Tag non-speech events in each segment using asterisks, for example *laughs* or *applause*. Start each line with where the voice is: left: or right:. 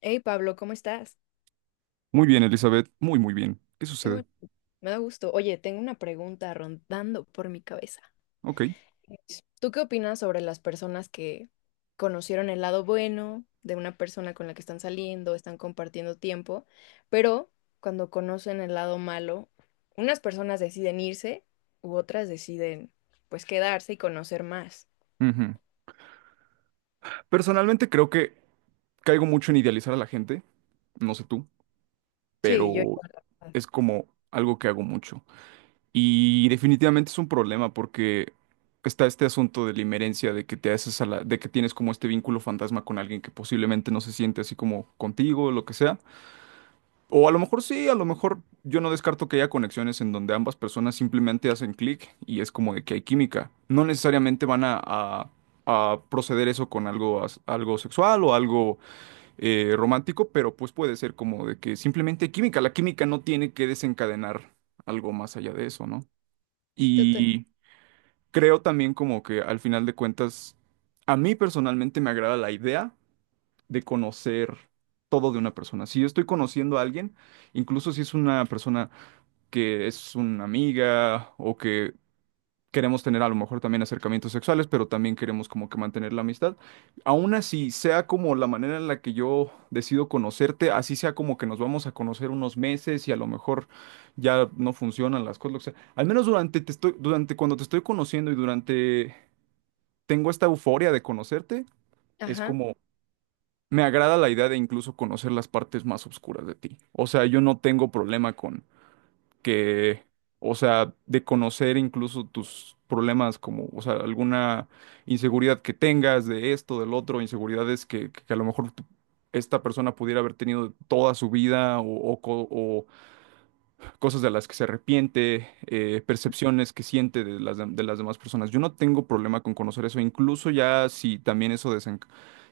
left: Hey Pablo, ¿cómo estás?
right: Muy bien, Elizabeth, muy, muy bien. ¿Qué
left: Qué
right: sucede?
left: bueno, me da gusto. Oye, tengo una pregunta rondando por mi cabeza.
right: Ok.
left: Es, ¿tú qué opinas sobre las personas que conocieron el lado bueno de una persona con la que están saliendo, están compartiendo tiempo, pero cuando conocen el lado malo, unas personas deciden irse u otras deciden pues quedarse y conocer más?
right: Ujú. Personalmente creo que caigo mucho en idealizar a la gente, no sé tú,
left: Sí, yo
right: pero
left: igual, la verdad.
right: es como algo que hago mucho. Y definitivamente es un problema porque está este asunto de la inmerencia, de que te haces a la, de que tienes como este vínculo fantasma con alguien que posiblemente no se siente así como contigo, lo que sea. O a lo mejor sí, a lo mejor yo no descarto que haya conexiones en donde ambas personas simplemente hacen clic y es como de que hay química. No necesariamente van a, a proceder eso con algo, algo sexual o algo romántico, pero pues puede ser como de que simplemente hay química. La química no tiene que desencadenar algo más allá de eso, ¿no?
left: Total-
right: Y creo también como que al final de cuentas, a mí personalmente me agrada la idea de conocer todo de una persona. Si yo estoy conociendo a alguien, incluso si es una persona que es una amiga o que queremos tener a lo mejor también acercamientos sexuales, pero también queremos como que mantener la amistad, aún así sea como la manera en la que yo decido conocerte, así sea como que nos vamos a conocer unos meses y a lo mejor ya no funcionan las cosas, lo que sea. Al menos durante cuando te estoy conociendo y durante tengo esta euforia de conocerte, es
left: Ajá.
right: como me agrada la idea de incluso conocer las partes más oscuras de ti. O sea, yo no tengo problema con que, o sea, de conocer incluso tus problemas como, o sea, alguna inseguridad que tengas de esto, del otro, inseguridades que a lo mejor esta persona pudiera haber tenido toda su vida o cosas de las que se arrepiente, percepciones que siente de las, de las demás personas. Yo no tengo problema con conocer eso, incluso ya si también eso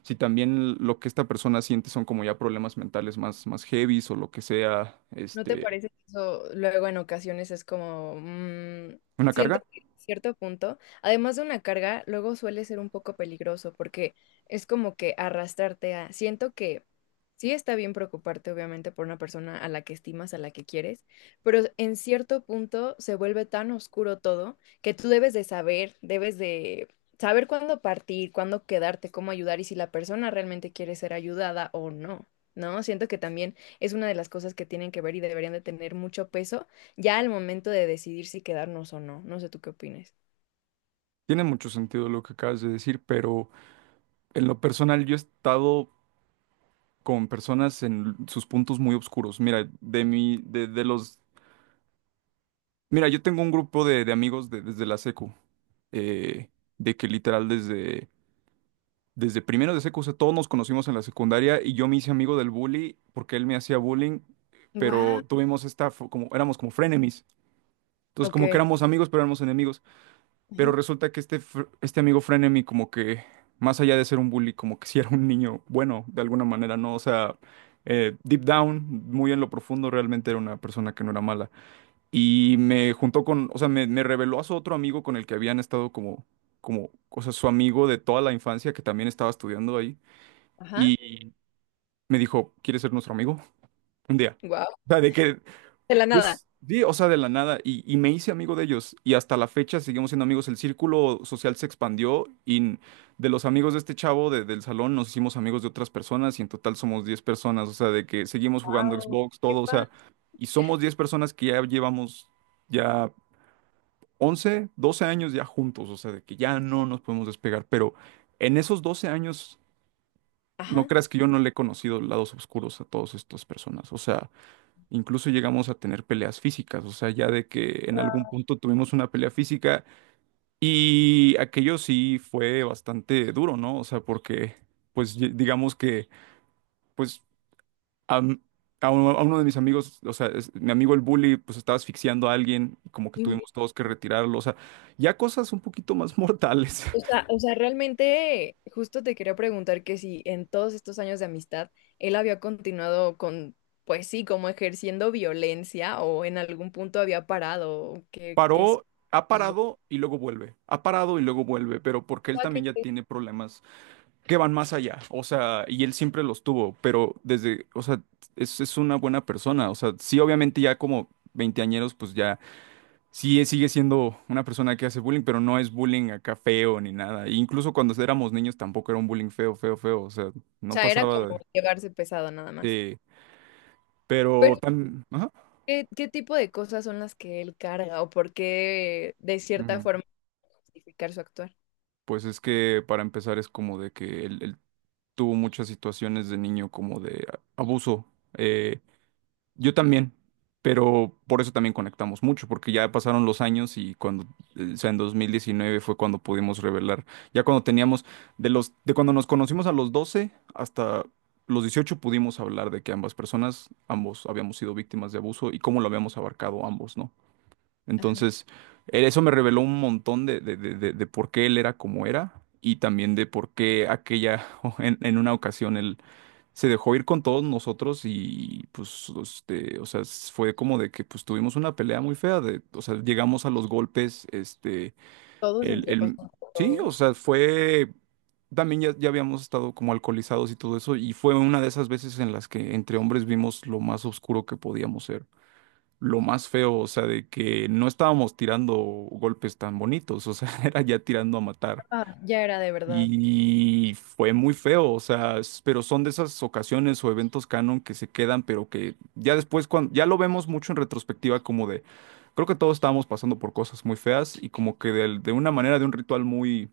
right: si también lo que esta persona siente son como ya problemas mentales más heavies o lo que sea,
left: ¿No te
right: este,
left: parece que eso luego en ocasiones es como,
right: una
left: siento
right: carga.
left: que en cierto punto, además de una carga, luego suele ser un poco peligroso porque es como que arrastrarte a, siento que sí está bien preocuparte obviamente por una persona a la que estimas, a la que quieres, pero en cierto punto se vuelve tan oscuro todo que tú debes de saber cuándo partir, cuándo quedarte, cómo ayudar y si la persona realmente quiere ser ayudada o no, ¿no? Siento que también es una de las cosas que tienen que ver y deberían de tener mucho peso ya al momento de decidir si quedarnos o no. No sé tú qué opines.
right: Tiene mucho sentido lo que acabas de decir, pero en lo personal yo he estado con personas en sus puntos muy oscuros. Mira, de mi, de los, mira, yo tengo un grupo de amigos desde la secu, eh, de que literal desde primero de secu, o sea, todos nos conocimos en la secundaria y yo me hice amigo del bully porque él me hacía bullying,
left: Wow.
right: pero tuvimos esta, éramos como frenemies. Entonces,
left: Ok.
right: como que éramos amigos, pero éramos enemigos. Pero
left: Ujú.
right: resulta que este, este amigo frenemy, como que, más allá de ser un bully, como que sí era un niño bueno, de alguna manera, ¿no? O sea, deep down, muy en lo profundo, realmente era una persona que no era mala. Y me juntó con, o sea, me reveló a su otro amigo con el que habían estado como, o sea, su amigo de toda la infancia que también estaba estudiando ahí
left: Ajá.
right: y me dijo, ¿quieres ser nuestro amigo? *laughs* Un día.
left: Wow.
right: O sea, de que
left: De la
right: yo
left: nada.
right: sí, o sea, de la nada, y me hice amigo de ellos, y hasta la fecha seguimos siendo amigos, el círculo social se expandió, de los amigos de este chavo del salón nos hicimos amigos de otras personas, y en total somos 10 personas, o sea, de que seguimos jugando
left: Wow.
right: Xbox,
left: Qué
right: todo, o
left: padre.
right: sea, y somos 10 personas que ya llevamos ya 11 12 años ya juntos, o sea, de que ya no nos podemos despegar, pero en esos 12 años no
left: Ajá.
right: creas que yo no le he conocido lados oscuros a todas estas personas. O sea, incluso llegamos a tener peleas físicas. O sea, ya de que en algún punto tuvimos una pelea física y aquello sí fue bastante duro, ¿no? O sea, porque, pues, digamos que, pues, a, m- a uno de mis amigos, o sea, mi amigo el bully, pues estaba asfixiando a alguien, como que tuvimos
left: Inve-
right: todos que retirarlo. O sea, ya cosas un poquito más mortales. *laughs*
left: O sea, realmente justo te quería preguntar que si en todos estos años de amistad él había continuado con, pues sí, como ejerciendo violencia o en algún punto había parado, o qué, qué es,
right: Paró Ha
left: qué sucedió.
right: parado y luego vuelve, ha parado y luego vuelve, pero porque
left: O
right: él
left: sea,
right: también
left: que-
right: ya
left: o
right: tiene problemas que van más allá, o sea, y él siempre los tuvo, pero desde, o sea, es una buena persona, o sea, sí, obviamente ya como veinteañeros, pues ya, sí, sigue siendo una persona que hace bullying, pero no es bullying acá feo ni nada, e incluso cuando éramos niños tampoco era un bullying feo, feo, feo, o sea, no
left: sea, era
right: pasaba
left: como llevarse pesado nada más.
right: de, sí, pero
left: Pero
right: tan, ajá,
left: ¿qué, qué tipo de cosas son las que él carga o por qué de cierta
right: ujú.
left: forma justificar su actuar?
right: Pues es que para empezar es como de que él tuvo muchas situaciones de niño como de abuso. Eh, Yo también, pero por eso también conectamos mucho, porque ya pasaron los años y cuando, o sea, en 2019 fue cuando pudimos revelar, ya cuando teníamos, de los, de cuando nos conocimos a los 12 hasta los 18 pudimos hablar de que ambas personas, ambos habíamos sido víctimas de abuso y cómo lo habíamos abarcado ambos, ¿no?
left: Ajá.
right: Entonces, eso me reveló un montón de por qué él era como era y también de por qué aquella, *laughs* en una ocasión él se dejó ir con todos nosotros y pues, este, o sea, fue como de que pues tuvimos una pelea muy fea, de, o sea, llegamos a los golpes, este,
left: Todos
right: el,
left: entre, o
right: el,
left: sea,
right: sí, o
left: todos.
right: sea, fue, también ya habíamos estado como alcoholizados y todo eso, y fue una de esas veces en las que entre hombres vimos lo más oscuro que podíamos ser. Lo más feo, o sea, de que no estábamos tirando golpes tan bonitos, o sea, *laughs* era ya tirando a matar.
left: Ah, ya era de verdad.
right: Y fue muy feo, o sea, pero son de esas ocasiones o eventos canon que se quedan, pero que ya después, cuando, ya lo vemos mucho en retrospectiva, como de, creo que todos estábamos pasando por cosas muy feas y como que de una manera, de un ritual muy,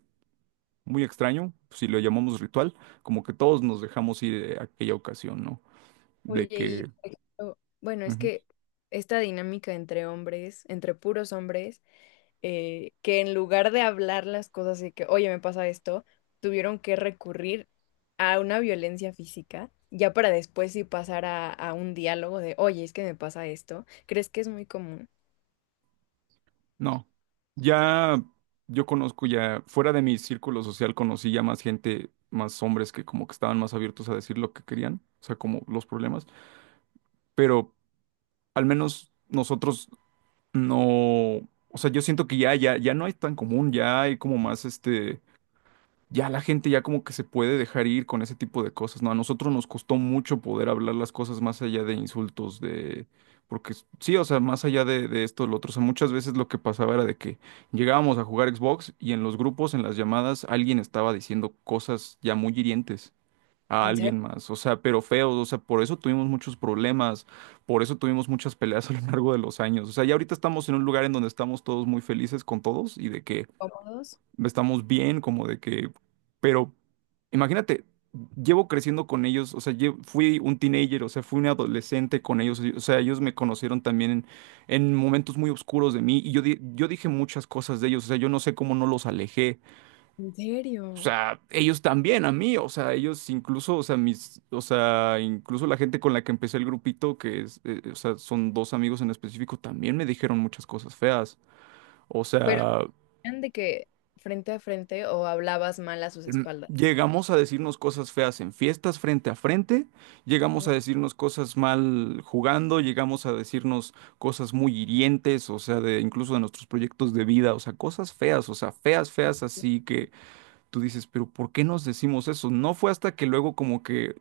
right: muy extraño, si lo llamamos ritual, como que todos nos dejamos ir de aquella ocasión, ¿no? De
left: Oye,
right: que...
left: y por ejemplo, bueno, es que esta dinámica entre hombres, entre puros hombres, que en lugar de hablar las cosas y que, oye, me pasa esto, tuvieron que recurrir a una violencia física, ya para después sí pasar a un diálogo de, oye, es que me pasa esto. ¿Crees que es muy común?
right: No, ya yo conozco ya, fuera de mi círculo social conocí ya más gente, más hombres que como que estaban más abiertos a decir lo que querían, o sea, como los problemas, pero al menos nosotros no, o sea, yo siento que ya, ya, ya no es tan común, ya hay como más este ya la gente ya como que se puede dejar ir con ese tipo de cosas, ¿no? A nosotros nos costó mucho poder hablar las cosas más allá de insultos, de... Porque sí, o sea, más allá de esto, lo otro, o sea, muchas veces lo que pasaba era de que llegábamos a jugar Xbox y en los grupos, en las llamadas, alguien estaba diciendo cosas ya muy hirientes a
left: ¿En serio?
right: alguien más, o sea, pero feos, o sea, por eso tuvimos muchos problemas, por eso tuvimos muchas peleas a lo largo de los años, o sea, ya ahorita estamos en un lugar en donde estamos todos muy felices con todos y de que
left: ¿Cómodos?
right: estamos bien, como de que, pero imagínate, llevo creciendo con ellos, o sea, fui un teenager, o sea, fui un adolescente con ellos, o sea, ellos me conocieron también en momentos muy oscuros de mí y yo, yo dije muchas cosas de ellos, o sea, yo no sé cómo no los alejé,
left: ¿En
right: o
left: serio?
right: sea, ellos también a mí, o sea, ellos incluso, o sea, mis, o sea, incluso la gente con la que empecé el grupito, que es, o sea, son dos amigos en específico, también me dijeron muchas cosas feas. O
left: Pero
right: sea,
left: eran de que frente a frente o hablabas mal a sus
right: mm,
left: espaldas.
right: llegamos a decirnos cosas feas en fiestas frente a frente, llegamos
left: Ajá.
right: a decirnos cosas mal jugando, llegamos a decirnos cosas muy hirientes, o sea, de incluso de nuestros proyectos de vida, o sea, cosas feas, o sea, feas, feas, así que tú dices, pero ¿por qué nos decimos eso? No fue hasta que luego como que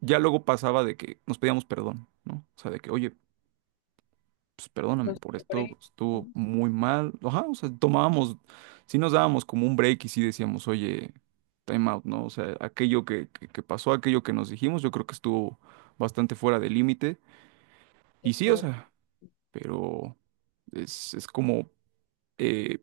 right: ya luego pasaba de que nos pedíamos perdón, ¿no? O sea, de que, oye, pues perdóname
left: Los
right: por
left: Por
right: esto, pues, estuvo muy mal. Ajá, o sea, tomábamos, sí nos dábamos como un break y sí decíamos, oye, time out, ¿no? O sea, aquello que pasó, aquello que nos dijimos, yo creo que estuvo bastante fuera de límite.
left: qué
right: Y sí, o
left: fuerte.
right: sea, pero es como, eh,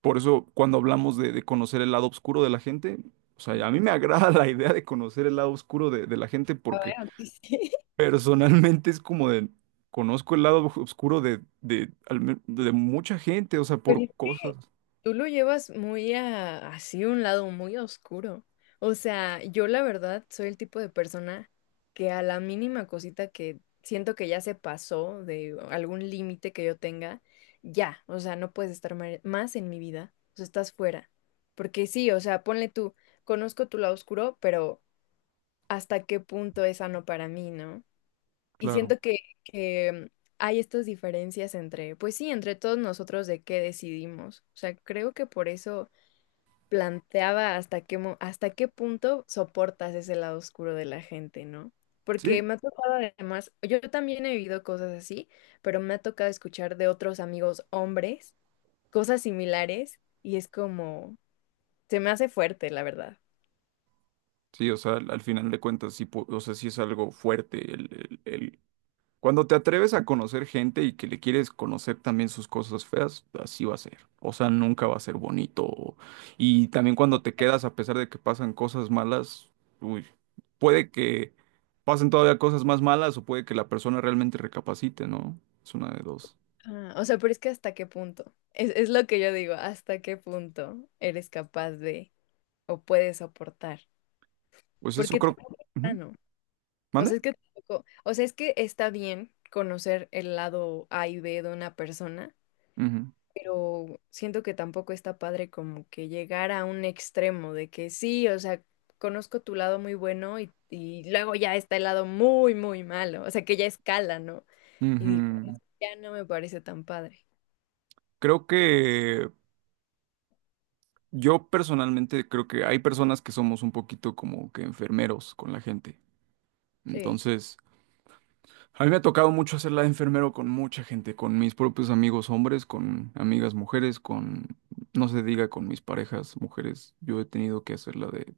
right: por eso cuando hablamos de conocer el lado oscuro de la gente, o sea, a mí me agrada *laughs* la idea de conocer el lado oscuro de la gente.
left: A ver, aunque sí.
right: Personalmente es como de, conozco el lado oscuro de mucha gente, o sea,
left: *laughs* Pero
right: por
left: es que
right: cosas,
left: tú lo llevas muy a, así un lado muy oscuro. O sea, yo la verdad soy el tipo de persona que a la mínima cosita que siento que ya se pasó de algún límite que yo tenga, ya, o sea, no puedes estar ma- más en mi vida, o sea, estás fuera. Porque sí, o sea, ponle tú, conozco tu lado oscuro, pero ¿hasta qué punto es sano para mí, no? Y
right: claro.
left: siento que hay estas diferencias entre, pues sí, entre todos nosotros de qué decidimos. O sea, creo que por eso planteaba hasta qué, mo- hasta qué punto soportas ese lado oscuro de la gente, ¿no?
right: Sí,
left: Porque me ha tocado además, yo también he vivido cosas así, pero me ha tocado escuchar de otros amigos hombres cosas similares y es como, se me hace fuerte, la verdad.
right: sí, o sea, al final de cuentas, sí, o sea, sí es algo fuerte. Cuando te atreves a conocer gente y que le quieres conocer también sus cosas feas, así va a ser. O sea, nunca va a ser bonito. Y también cuando te quedas, a pesar de que pasan cosas malas, uy, puede que pasen todavía cosas más malas o puede que la persona realmente recapacite, ¿no? Es una de dos.
left: Ah, o sea, pero es que hasta qué punto, es lo que yo digo, hasta qué punto eres capaz de o puedes soportar,
right: Pues eso
left: porque te...
right: creo. Ujú.
left: O sea,
right: ¿Mande?
left: es que tampoco- o sea, es que está bien conocer el lado A y B de una persona,
right: Ujú.
left: pero siento que tampoco está padre como que llegar a un extremo de que sí, o sea, conozco tu lado muy bueno y luego ya está el lado muy, muy malo, o sea, que ya escala, ¿no? Y digo,
right: Ujú.
left: ya no me parece tan padre.
right: Creo que Yo personalmente creo que hay personas que somos un poquito como que enfermeros con la gente.
left: Sí,
right: Entonces, a mí me ha tocado mucho hacerla de enfermero con mucha gente, con mis propios amigos hombres, con amigas mujeres, con, no se diga, con mis parejas mujeres. Yo he tenido que hacerla de,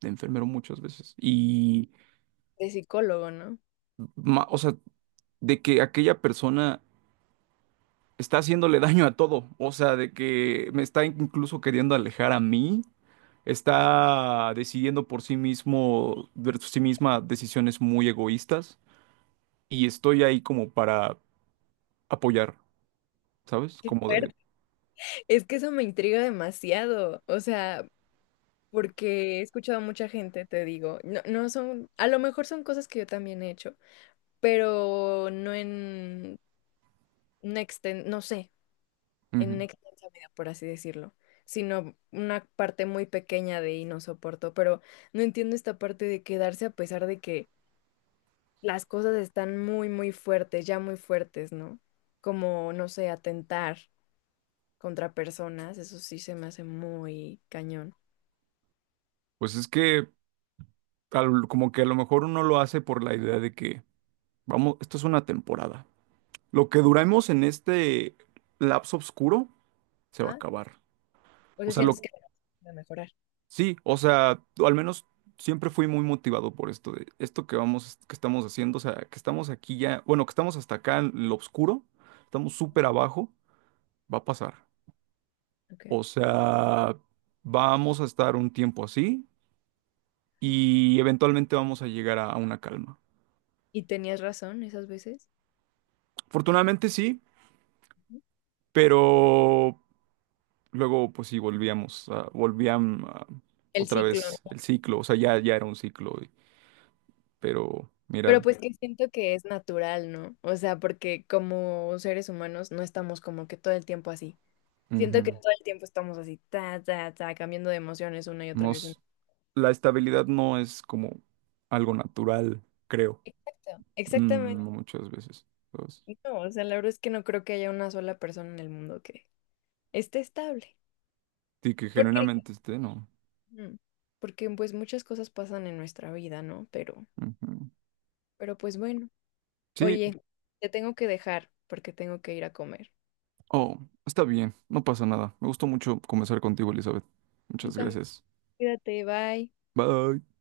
right: de enfermero muchas veces. Y,
left: de psicólogo, ¿no? *laughs*
right: o sea, de que aquella persona está haciéndole daño a todo. O sea, de que me está incluso queriendo alejar a mí. Está decidiendo por sí mismo, por sí misma, decisiones muy egoístas. Y estoy ahí como para apoyar, ¿sabes?
left: Qué
right: Como de...
left: fuerte. Es que eso me intriga demasiado, o sea, porque he escuchado a mucha gente, te digo, no, no son, a lo mejor son cosas que yo también he hecho pero no en una exten- no sé, en una
right: "Ujú".
left: extensa medida, por así decirlo, sino una parte muy pequeña de y no soporto, pero no entiendo esta parte de quedarse a pesar de que las cosas están muy, muy fuertes, ya muy fuertes, ¿no? Como, no sé, atentar contra personas, eso sí se me hace muy cañón.
right: Pues es que como que a lo mejor uno lo hace por la idea de que, vamos, esto es una temporada. Lo que duramos en este lapso oscuro se va a
left: ¿Ah?
right: acabar.
left: O
right: O
left: sea,
right: sea, lo
left: sientes que va a mejorar.
right: Sí, o sea, al menos siempre fui muy motivado por esto de esto que vamos, que estamos haciendo, o sea, que estamos aquí ya, bueno, que estamos hasta acá en lo oscuro, estamos súper abajo, va a pasar.
left: Ok.
right: O sea, vamos a estar un tiempo así y eventualmente vamos a llegar a una calma.
left: ¿Y tenías razón esas veces?
right: Afortunadamente sí,
left: Ujú.
right: pero luego pues sí volvíamos,
left: El
right: otra
left: ciclo,
right: vez el ciclo, o sea, ya era un ciclo, pero mira,
left: pero pues que siento que es natural, ¿no? O sea, porque como seres humanos no estamos como que todo el tiempo así. Siento que
right: ujú,
left: todo el tiempo estamos así, ta, ta, ta, cambiando de emociones una y otra
right: no,
left: vez. Una-
right: la estabilidad no es como algo natural, creo.
left: Exacto,
right: Mm,
left: exactamente.
right: no muchas veces. ¿Sabes?
left: No, o sea, la verdad es que no creo que haya una sola persona en el mundo que esté estable.
right: Y que
left: ¿Por qué?
right: genuinamente esté, no.
left: Mm, porque pues muchas cosas pasan en nuestra vida, ¿no?
right: Ujú.
left: Pero pues bueno.
right: Sí,
left: Oye, te tengo que dejar porque tengo que ir a comer.
right: oh, está bien, no pasa nada. Me gustó mucho conversar contigo, Elizabeth.
left: A mí
right: Muchas
left: también.
right: gracias.
left: Cuídate, bye.
right: Bye.